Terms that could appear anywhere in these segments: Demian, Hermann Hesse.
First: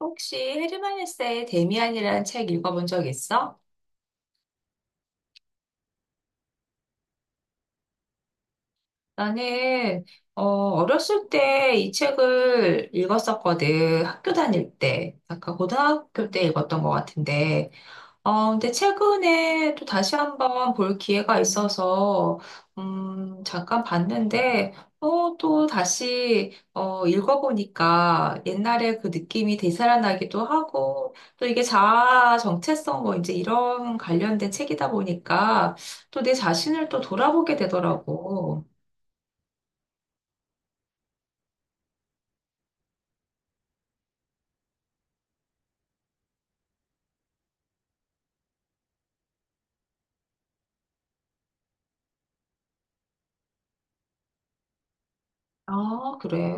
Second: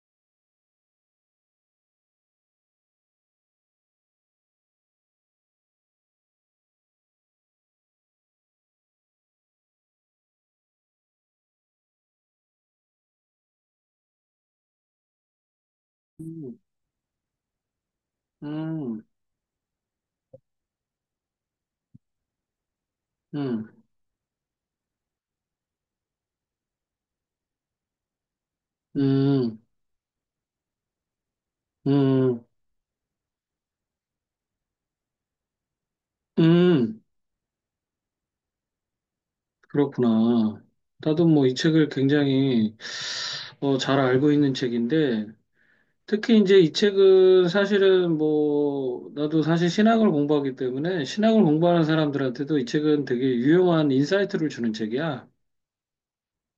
혹시 헤르만에세의 데미안이라는 책 읽어본 적 있어? 나는 어렸을 때 이 책을 읽었었거든. 학교 다닐 때. 아까 고등학교 때 음. 읽었던 것 같은데 근데 음. 최근에 또 다시 한번 볼 기회가 있어서, 잠깐 음. 봤는데, 읽어보니까 옛날에 그 느낌이 음. 되살아나기도 하고, 또 이게 자아 음. 정체성 뭐 이제 이런 관련된 책이다 보니까, 또 내 자신을 또 음. 돌아보게 되더라고. 그렇구나. 나도 뭐 이 책을 굉장히 잘 알고 있는 책인데, 특히 이제 이 책은 사실은 뭐, 나도 사실 신학을 공부하기 때문에 신학을 공부하는 사람들한테도 이 책은 되게 유용한 인사이트를 주는 책이야. 아, 그래?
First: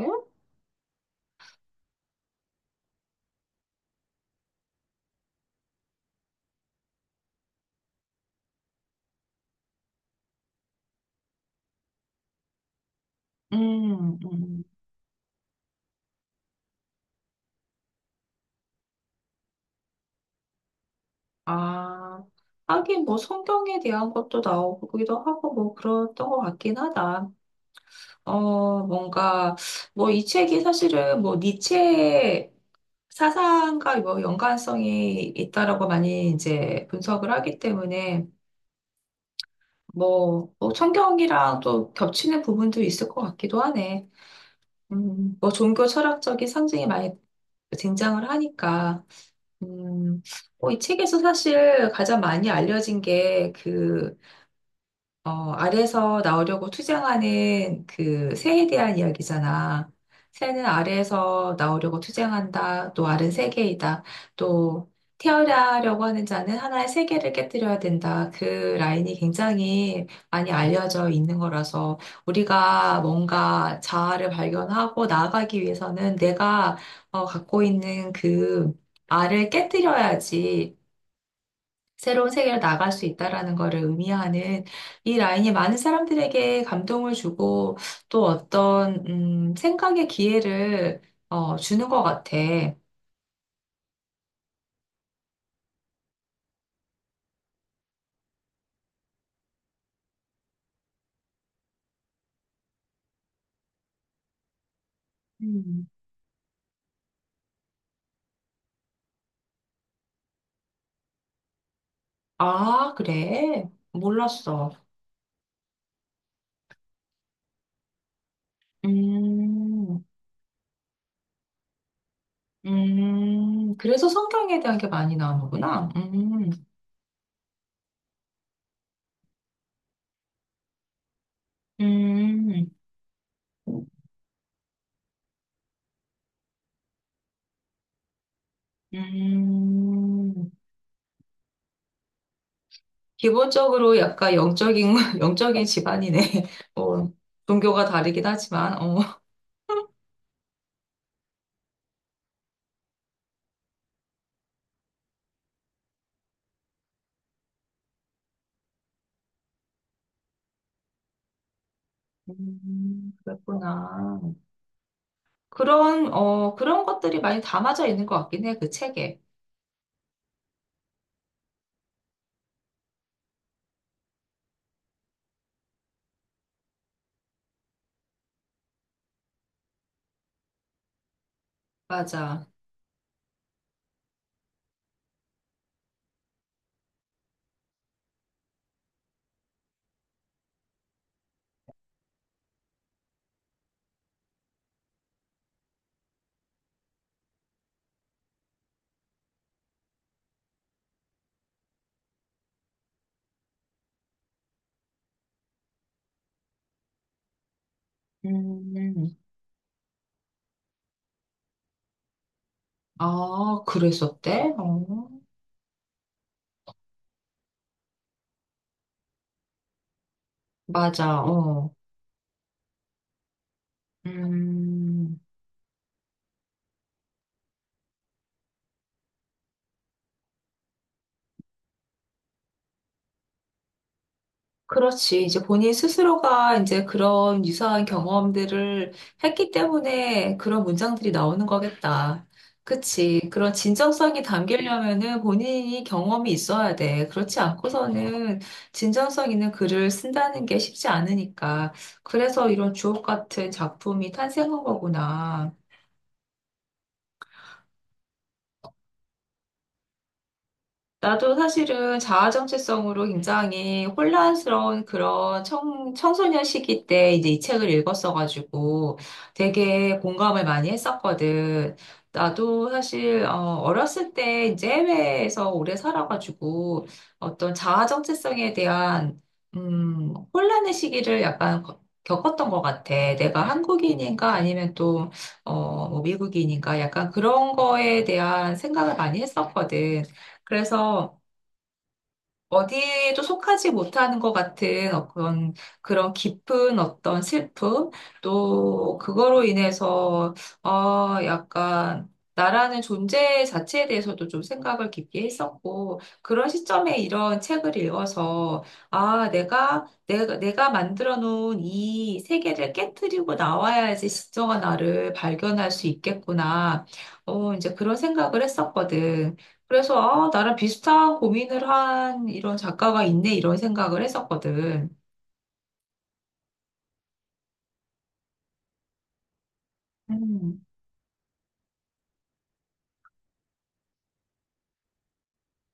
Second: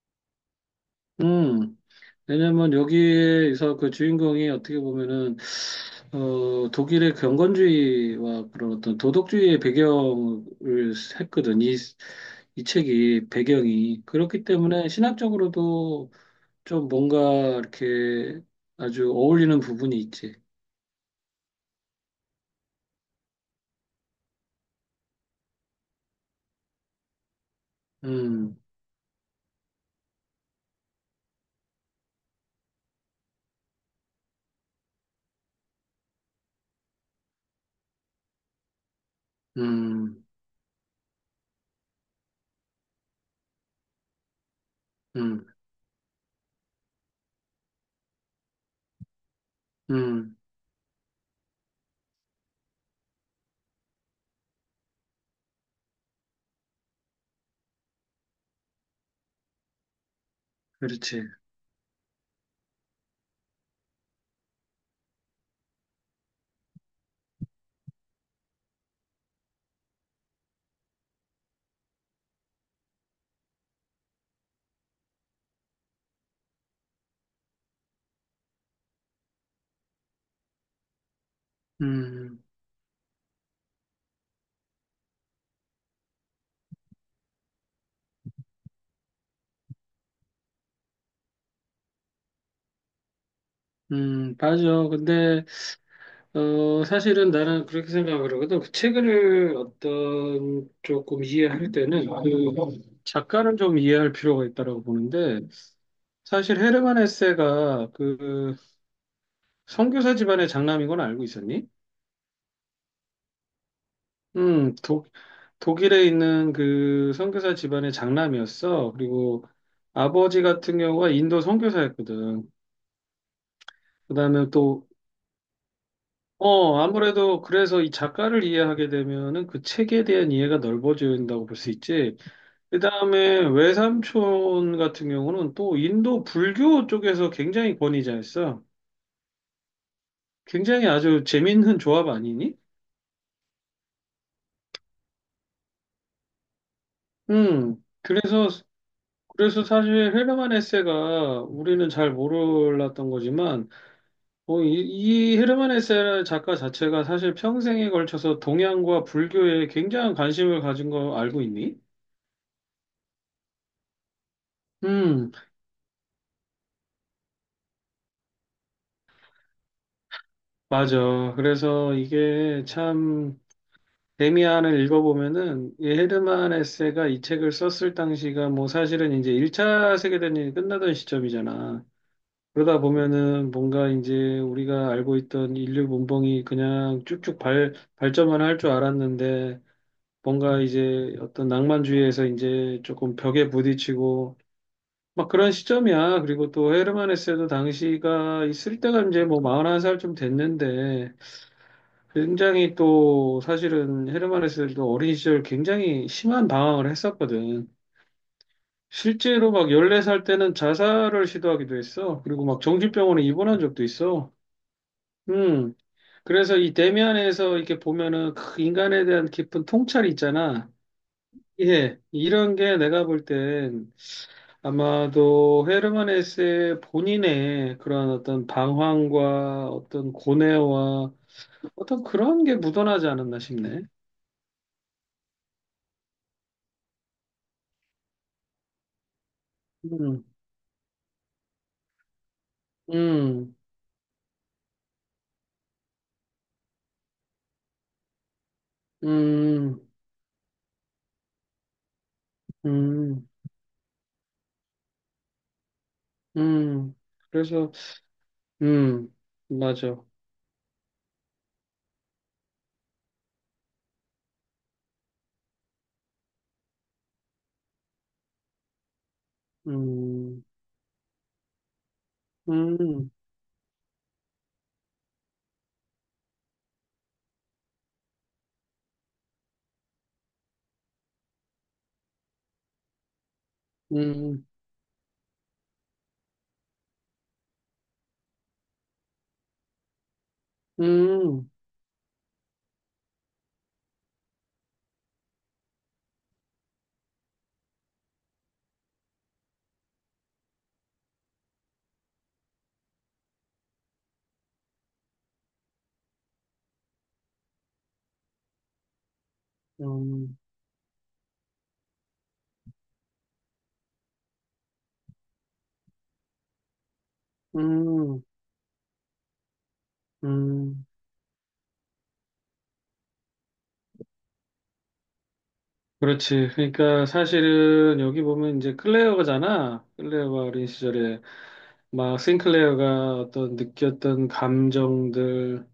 음, 왜냐면 여기에서 그 주인공이 어떻게 보면은 독일의 경건주의와 그런 어떤 도덕주의의 배경을 했거든. 이 책이 배경이. 음, 그렇기 음. 때문에 신학적으로도 좀 뭔가 이렇게 아주 어울리는 부분이 있지. 아, 하긴 뭐 성경에 대한 것도 나오기도 하고 뭐 그랬던 것 같긴 하다. 음. 어, 뭔가, 뭐, 이 책이 사실은 뭐, 니체의 사상과 뭐, 연관성이 있다라고 많이 이제 분석을 하기 때문에, 음. 뭐 성경이랑 또 겹치는 부분도 있을 것 같기도 하네. 음. 뭐, 종교 철학적인 상징이 많이 등장을 하니까, 음, 음. 이 책에서 사실 가장 많이 알려진 게 알에서 나오려고 투쟁하는 그 새에 대한 이야기잖아. 새는 그렇지. 알에서 나오려고 투쟁한다. 또 알은 세계이다. 또 태어나려고 하는 자는 하나의 세계를 깨뜨려야 된다. 그 라인이 굉장히 많이 알려져 있는 거라서 우리가 뭔가 자아를 발견하고 나아가기 위해서는 내가 갖고 있는 그 알을 깨뜨려야지 새로운 음. 세계로 나갈 수 있다라는 것을 의미하는 이 라인이 많은 사람들에게 감동을 주고 또 어떤 생각의 기회를 주는 것 같아. 음. 맞아. 근데, 사실은 나는 그렇게 생각을 하거든. 그 책을 어떤 조금 이해할 때는 그 작가를 좀 이해할 필요가 있다라고 보는데, 음. 사실 헤르만 헤세가 그 선교사 집안의 장남인 건 알고 있었니? 아, 그래? 몰랐어. 음, 독, 독일에 있는 그 선교사 집안의 장남이었어. 그리고 음, 아버지 같은 경우가 인도 선교사였거든. 그래서 그다음에 성경에 대한 또 게 많이 나오는구나. 아무래도 그래서 이 작가를 이해하게 되면은 그 책에 대한 이해가 넓어진다고 볼 수 있지. 음, 그다음에 외삼촌 같은 경우는 또 인도 불교 쪽에서 굉장히 권위자였어. 음. 굉장히 아주 재밌는 조합 아니니? 기본적으로 약간 영적인, 영적인 집안이네. 어, 음. 종교가 다르긴 그래서 하지만, 어. 그래서 사실 헤르만 헤세가 우리는 잘 몰랐던 거지만 이 헤르만 헤세 작가 자체가 사실 평생에 걸쳐서 동양과 불교에 굉장한 관심을 가진 거 알고 있니? 그랬구나. 음, 그런, 그런 것들이 많이 담아져 있는 것 같긴 해, 그 책에. 맞아. 그래서 이게 참 데미안을 읽어보면은 이 헤르만 헤세가 이 책을 썼을 당시가 뭐 사실은 이제 1차 세계대전이 끝나던 시점이잖아. 맞아. 그러다 보면은 뭔가 이제 우리가 알고 있던 인류 문명이 그냥 쭉쭉 발전만 할 줄 알았는데 뭔가 이제 어떤 낭만주의에서 이제 조금 벽에 부딪히고 막 그런 시점이야. 그리고 또 헤르만 헤세도 당시가 있을 때가 이제 뭐 41살 좀 됐는데 굉장히 또 사실은 헤르만 헤세도 어린 시절 굉장히 심한 방황을 했었거든. 음, 실제로 막 14살 때는 자살을 시도하기도 했어. 그리고 막 정신병원에 입원한 아, 적도 있어. 그랬었대? 어, 음. 그래서 이 대면에서 이렇게 보면은 그 인간에 대한 깊은 통찰이 있잖아. 맞아, 어. 예, 이런 게 내가 볼 땐 음. 아마도 헤르만 헤세의 본인의 그런 어떤 방황과 어떤 고뇌와 어떤 그런 게 묻어나지 않았나 싶네. 그렇지. 이제 본인 스스로가 이제 그런 유사한 경험들을 했기 음. 때문에 그런 문장들이 나오는 거겠다. 그치. 그런 음. 진정성이 담기려면은 본인이 경험이 있어야 돼. 그렇지 않고서는 진정성 있는 음. 글을 쓴다는 게 쉽지 않으니까. 그래서 이런 주옥 음. 같은 작품이 탄생한 거구나. 음. 그래서, 음, 맞아. 나도 사실은 자아 정체성으로 굉장히 혼란스러운 그런 청소년 시기 때 이제 이 책을 읽었어가지고 되게 음. 공감을 많이 했었거든. 나도 음. 사실 어렸을 때 이제 해외에서 오래 살아가지고 어떤 자아 정체성에 대한 혼란의 시기를 약간 겪었던 것 같아. 내가 한국인인가 음. 아니면 또 뭐 미국인인가 약간 그런 거에 대한 생각을 많이 했었거든. 그래서 음. 어디에도 속하지 못하는 것 같은 그런, 그런 깊은 어떤 슬픔, 또 그거로 인해서, 어, 약간, 나라는 존재 자체에 대해서도 좀 생각을 깊게 했었고, 그런 시점에 이런 책을 읽어서, 아, 음. 내가 만들어 놓은 이 세계를 깨뜨리고 나와야지 진정한 나를 발견할 수 있겠구나. 어, 이제 그런 음. 생각을 했었거든. 그래서 아, 나랑 음. 비슷한 고민을 한 이런 작가가 있네 이런 생각을 했었거든. 그렇지. 그러니까 사실은 여기 보면 이제 클레어가잖아. 클레어가 음, 어린 시절에 막 싱클레어가 어떤 느꼈던 감정들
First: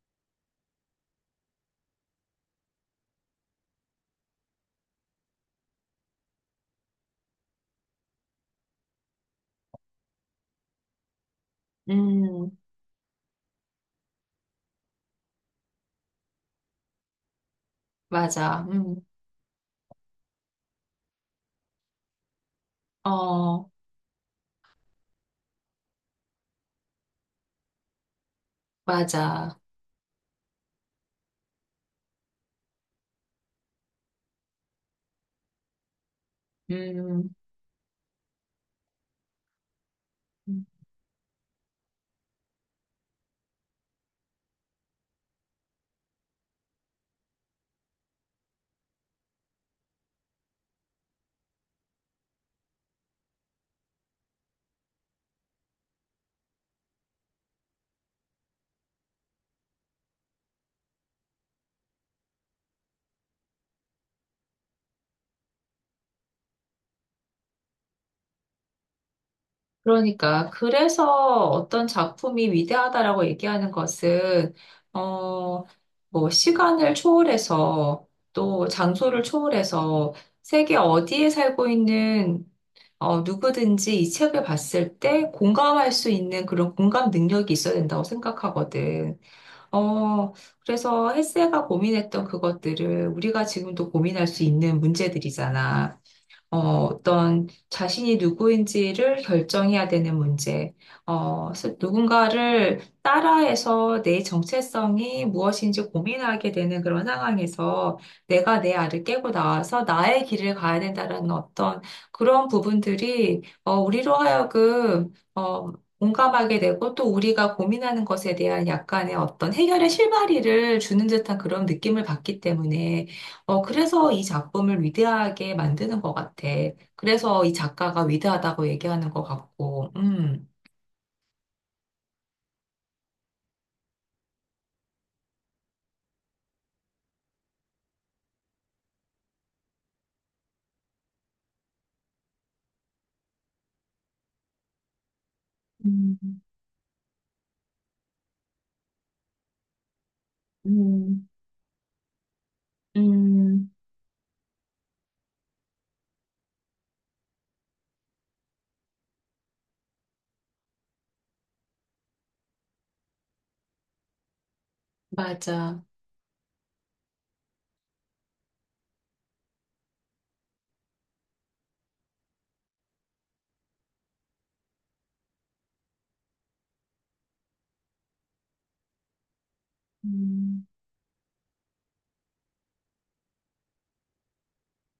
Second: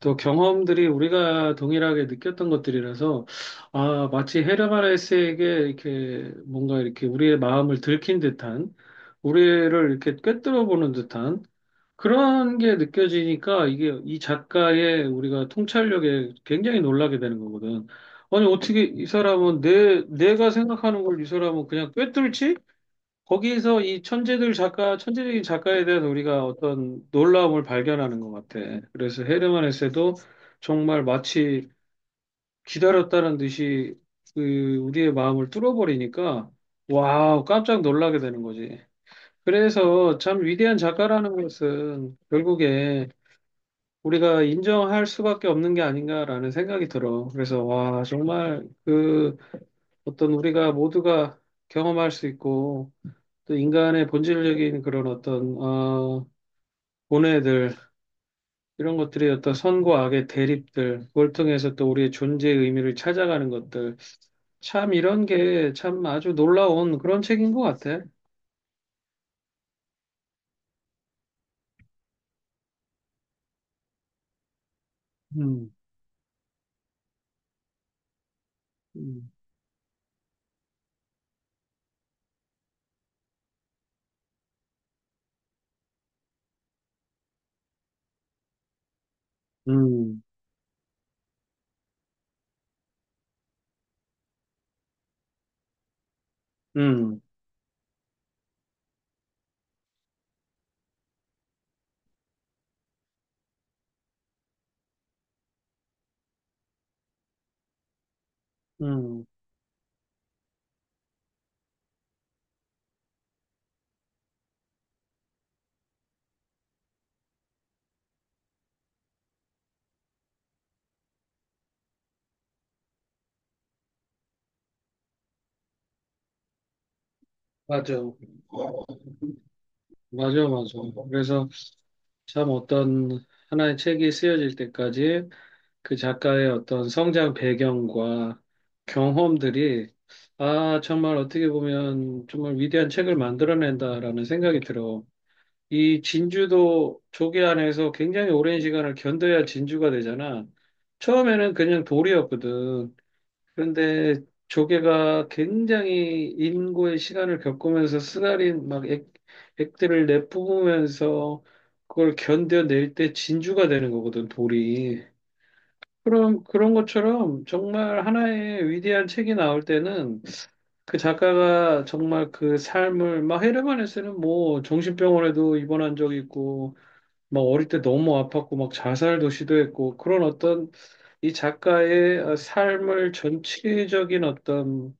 또 경험들이 우리가 동일하게 느꼈던 것들이라서 아, 마치 헤르만헤세에게 이렇게 뭔가 이렇게 우리의 마음을 들킨 듯한 우리를 이렇게 꿰뚫어 보는 듯한 음, 그런 게 느껴지니까 이게 이 작가의 우리가 통찰력에 굉장히 놀라게 되는 거거든. 아니, 맞아. 어떻게 이 사람은 내가 생각하는 걸 이 사람은 그냥 꿰뚫지? 어, 거기에서 이 천재들 작가, 천재적인 작가에 대한 우리가 어떤 놀라움을 발견하는 것 같아. 그래서 맞아. 헤르만 헤세도 정말 마치 기다렸다는 듯이 그 우리의 마음을 뚫어버리니까 음, 와우, 깜짝 놀라게 되는 거지. 그래서 참 위대한 작가라는 것은 결국에 우리가 인정할 수밖에 없는 게 아닌가라는 생각이 들어. 그래서, 와, 정말 그 어떤 우리가 모두가 경험할 수 있고, 또 인간의 본질적인 그런 어떤, 본애들, 이런 것들이 어떤 선과 악의 대립들, 그걸 통해서 또 우리의 존재의 의미를 찾아가는 것들. 참 이런 게 참 아주 놀라운 그런 책인 것 같아. 그러니까 그래서 어떤 작품이 위대하다라고 얘기하는 것은 어, 음. 뭐 시간을 초월해서 또 장소를 음. 초월해서 세계 어디에 살고 있는 누구든지 이 책을 봤을 때 공감할 수 있는 그런 공감 능력이 있어야 된다고 생각하거든. 음. 어, 그래서 헬세가 고민했던 그것들을 우리가 지금도 고민할 수 있는 문제들이잖아. 어, 음. 어떤 자신이 누구인지를 결정해야 되는 문제, 누군가를 따라해서 내 정체성이 무엇인지 고민하게 되는 그런 상황에서 내가 내 알을 음. 깨고 나와서 나의 길을 가야 된다는 어떤 그런 부분들이 우리로 하여금 공감하게 되고 또 우리가 고민하는 것에 대한 약간의 어떤 해결의 실마리를 주는 듯한 그런 느낌을 받기 때문에 어, 그래서 이 작품을 위대하게 만드는 것 같아. 그래서 이 작가가 맞아. 위대하다고 얘기하는 것 같고, 맞아, 맞아. 그래서, 참 어떤 하나의 책이 쓰여질 때까지 그 작가의 어떤 성장 배경과 경험들이 아, 정말 어떻게 보면 정말 위대한 책을 만들어낸다라는 생각이 들어. 이 음, 진주도 조개 안에서 굉장히 오랜 시간을 견뎌야 진주가 되잖아. 음, 처음에는 그냥 돌이었거든. 음, 그런데 조개가 굉장히 인고의 시간을 겪으면서 쓰라린 막 액들을 내뿜으면서 그걸 견뎌낼 때 진주가 되는 거거든, 돌이. 맞아. 그럼 그런 것처럼 정말 하나의 위대한 책이 나올 때는 그 작가가 정말 그 삶을 막 헤르만에서는 뭐 정신병원에도 입원한 적이 있고 막 어릴 때 너무 아팠고 막 자살도 시도했고 그런 음, 어떤 이 작가의 삶을 전체적인 어떤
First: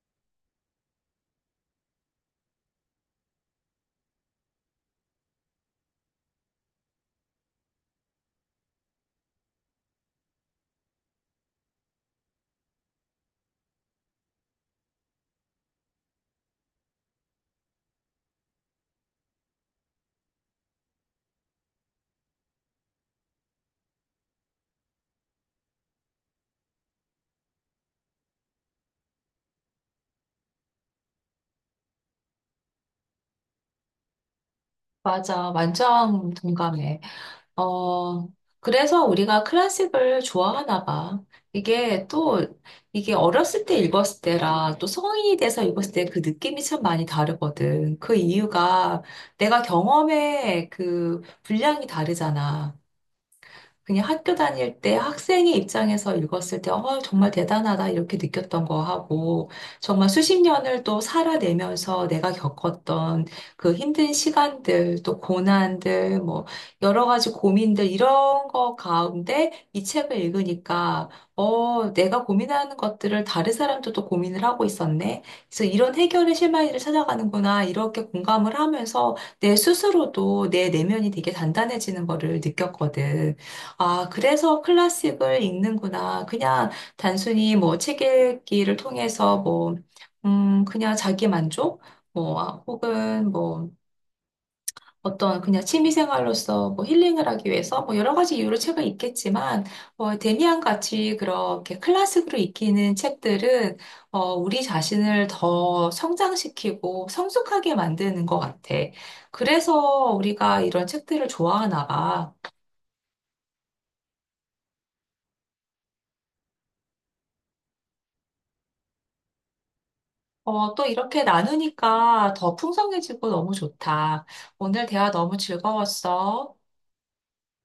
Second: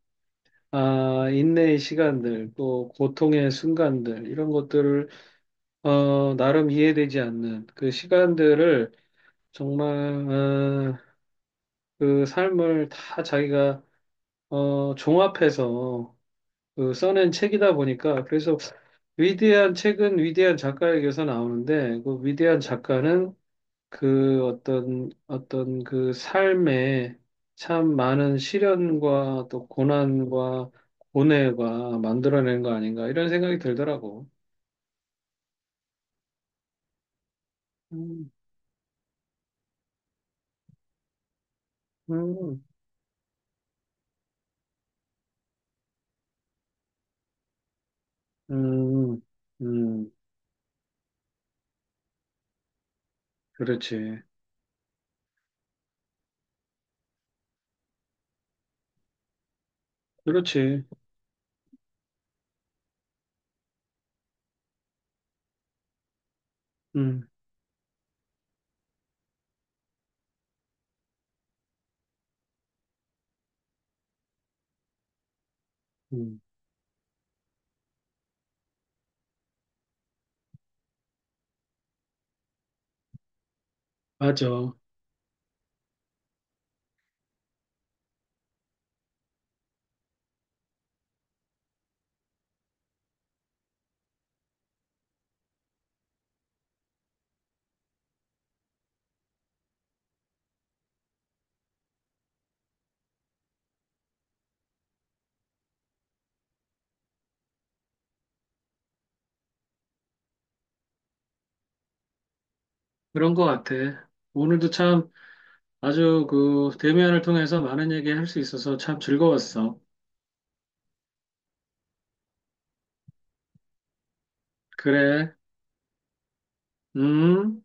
아, 인내의 시간들, 또 고통의 순간들, 이런 것들을, 나름 이해되지 않는 그 시간들을 정말, 그 삶을 다 자기가, 종합해서 그 써낸 책이다 보니까, 그래서 위대한 책은 위대한 작가에게서 나오는데, 그 위대한 작가는 그 어떤 그 삶에 참 많은 시련과 또 고난과 고뇌가 만들어낸 거 아닌가 이런 생각이 들더라고. 맞아. 완전 동감해. 어, 음. 그래서 우리가 클래식을 좋아하나 봐. 이게 또, 음. 이게 어렸을 때 읽었을 때랑 또 성인이 돼서 읽었을 때 그 느낌이 참 많이 다르거든. 그 이유가 음. 내가 음. 경험의 그 분량이 다르잖아. 그냥 그렇지. 학교 다닐 때 학생의 입장에서 읽었을 때, 어, 정말 대단하다, 이렇게 느꼈던 거 하고, 정말 수십 년을 그렇지. 또 살아내면서 내가 겪었던 그 힘든 시간들, 또 고난들, 뭐, 여러 음. 가지 고민들, 이런 거 가운데 이 책을 읽으니까, 어, 내가 고민하는 것들을 다른 사람도 또 고민을 하고 있었네. 그래서 이런 해결의 음. 실마리를 찾아가는구나, 이렇게 공감을 하면서 내 스스로도 내 내면이 되게 단단해지는 거를 느꼈거든. 아, 그래서 맞아. 클래식을 읽는구나. 그냥 단순히 뭐 책 읽기를 통해서 뭐, 그냥 자기 만족? 뭐, 아, 혹은 뭐 어떤 그냥 취미생활로서 뭐 힐링을 하기 위해서 뭐 여러 가지 이유로 책을 읽겠지만, 어, 데미안 같이 그렇게 클래식으로 읽히는 책들은, 어, 우리 자신을 더 성장시키고 성숙하게 만드는 것 같아. 그래서 우리가 이런 책들을 좋아하나 봐. 그런 거 같아. 오늘도 참 아주 그 대면을 통해서 많은 얘기 할 수 있어서 참 즐거웠어. 어, 또 이렇게 나누니까 더 풍성해지고 너무 좋다. 오늘 대화 그래, 너무 즐거웠어. 음.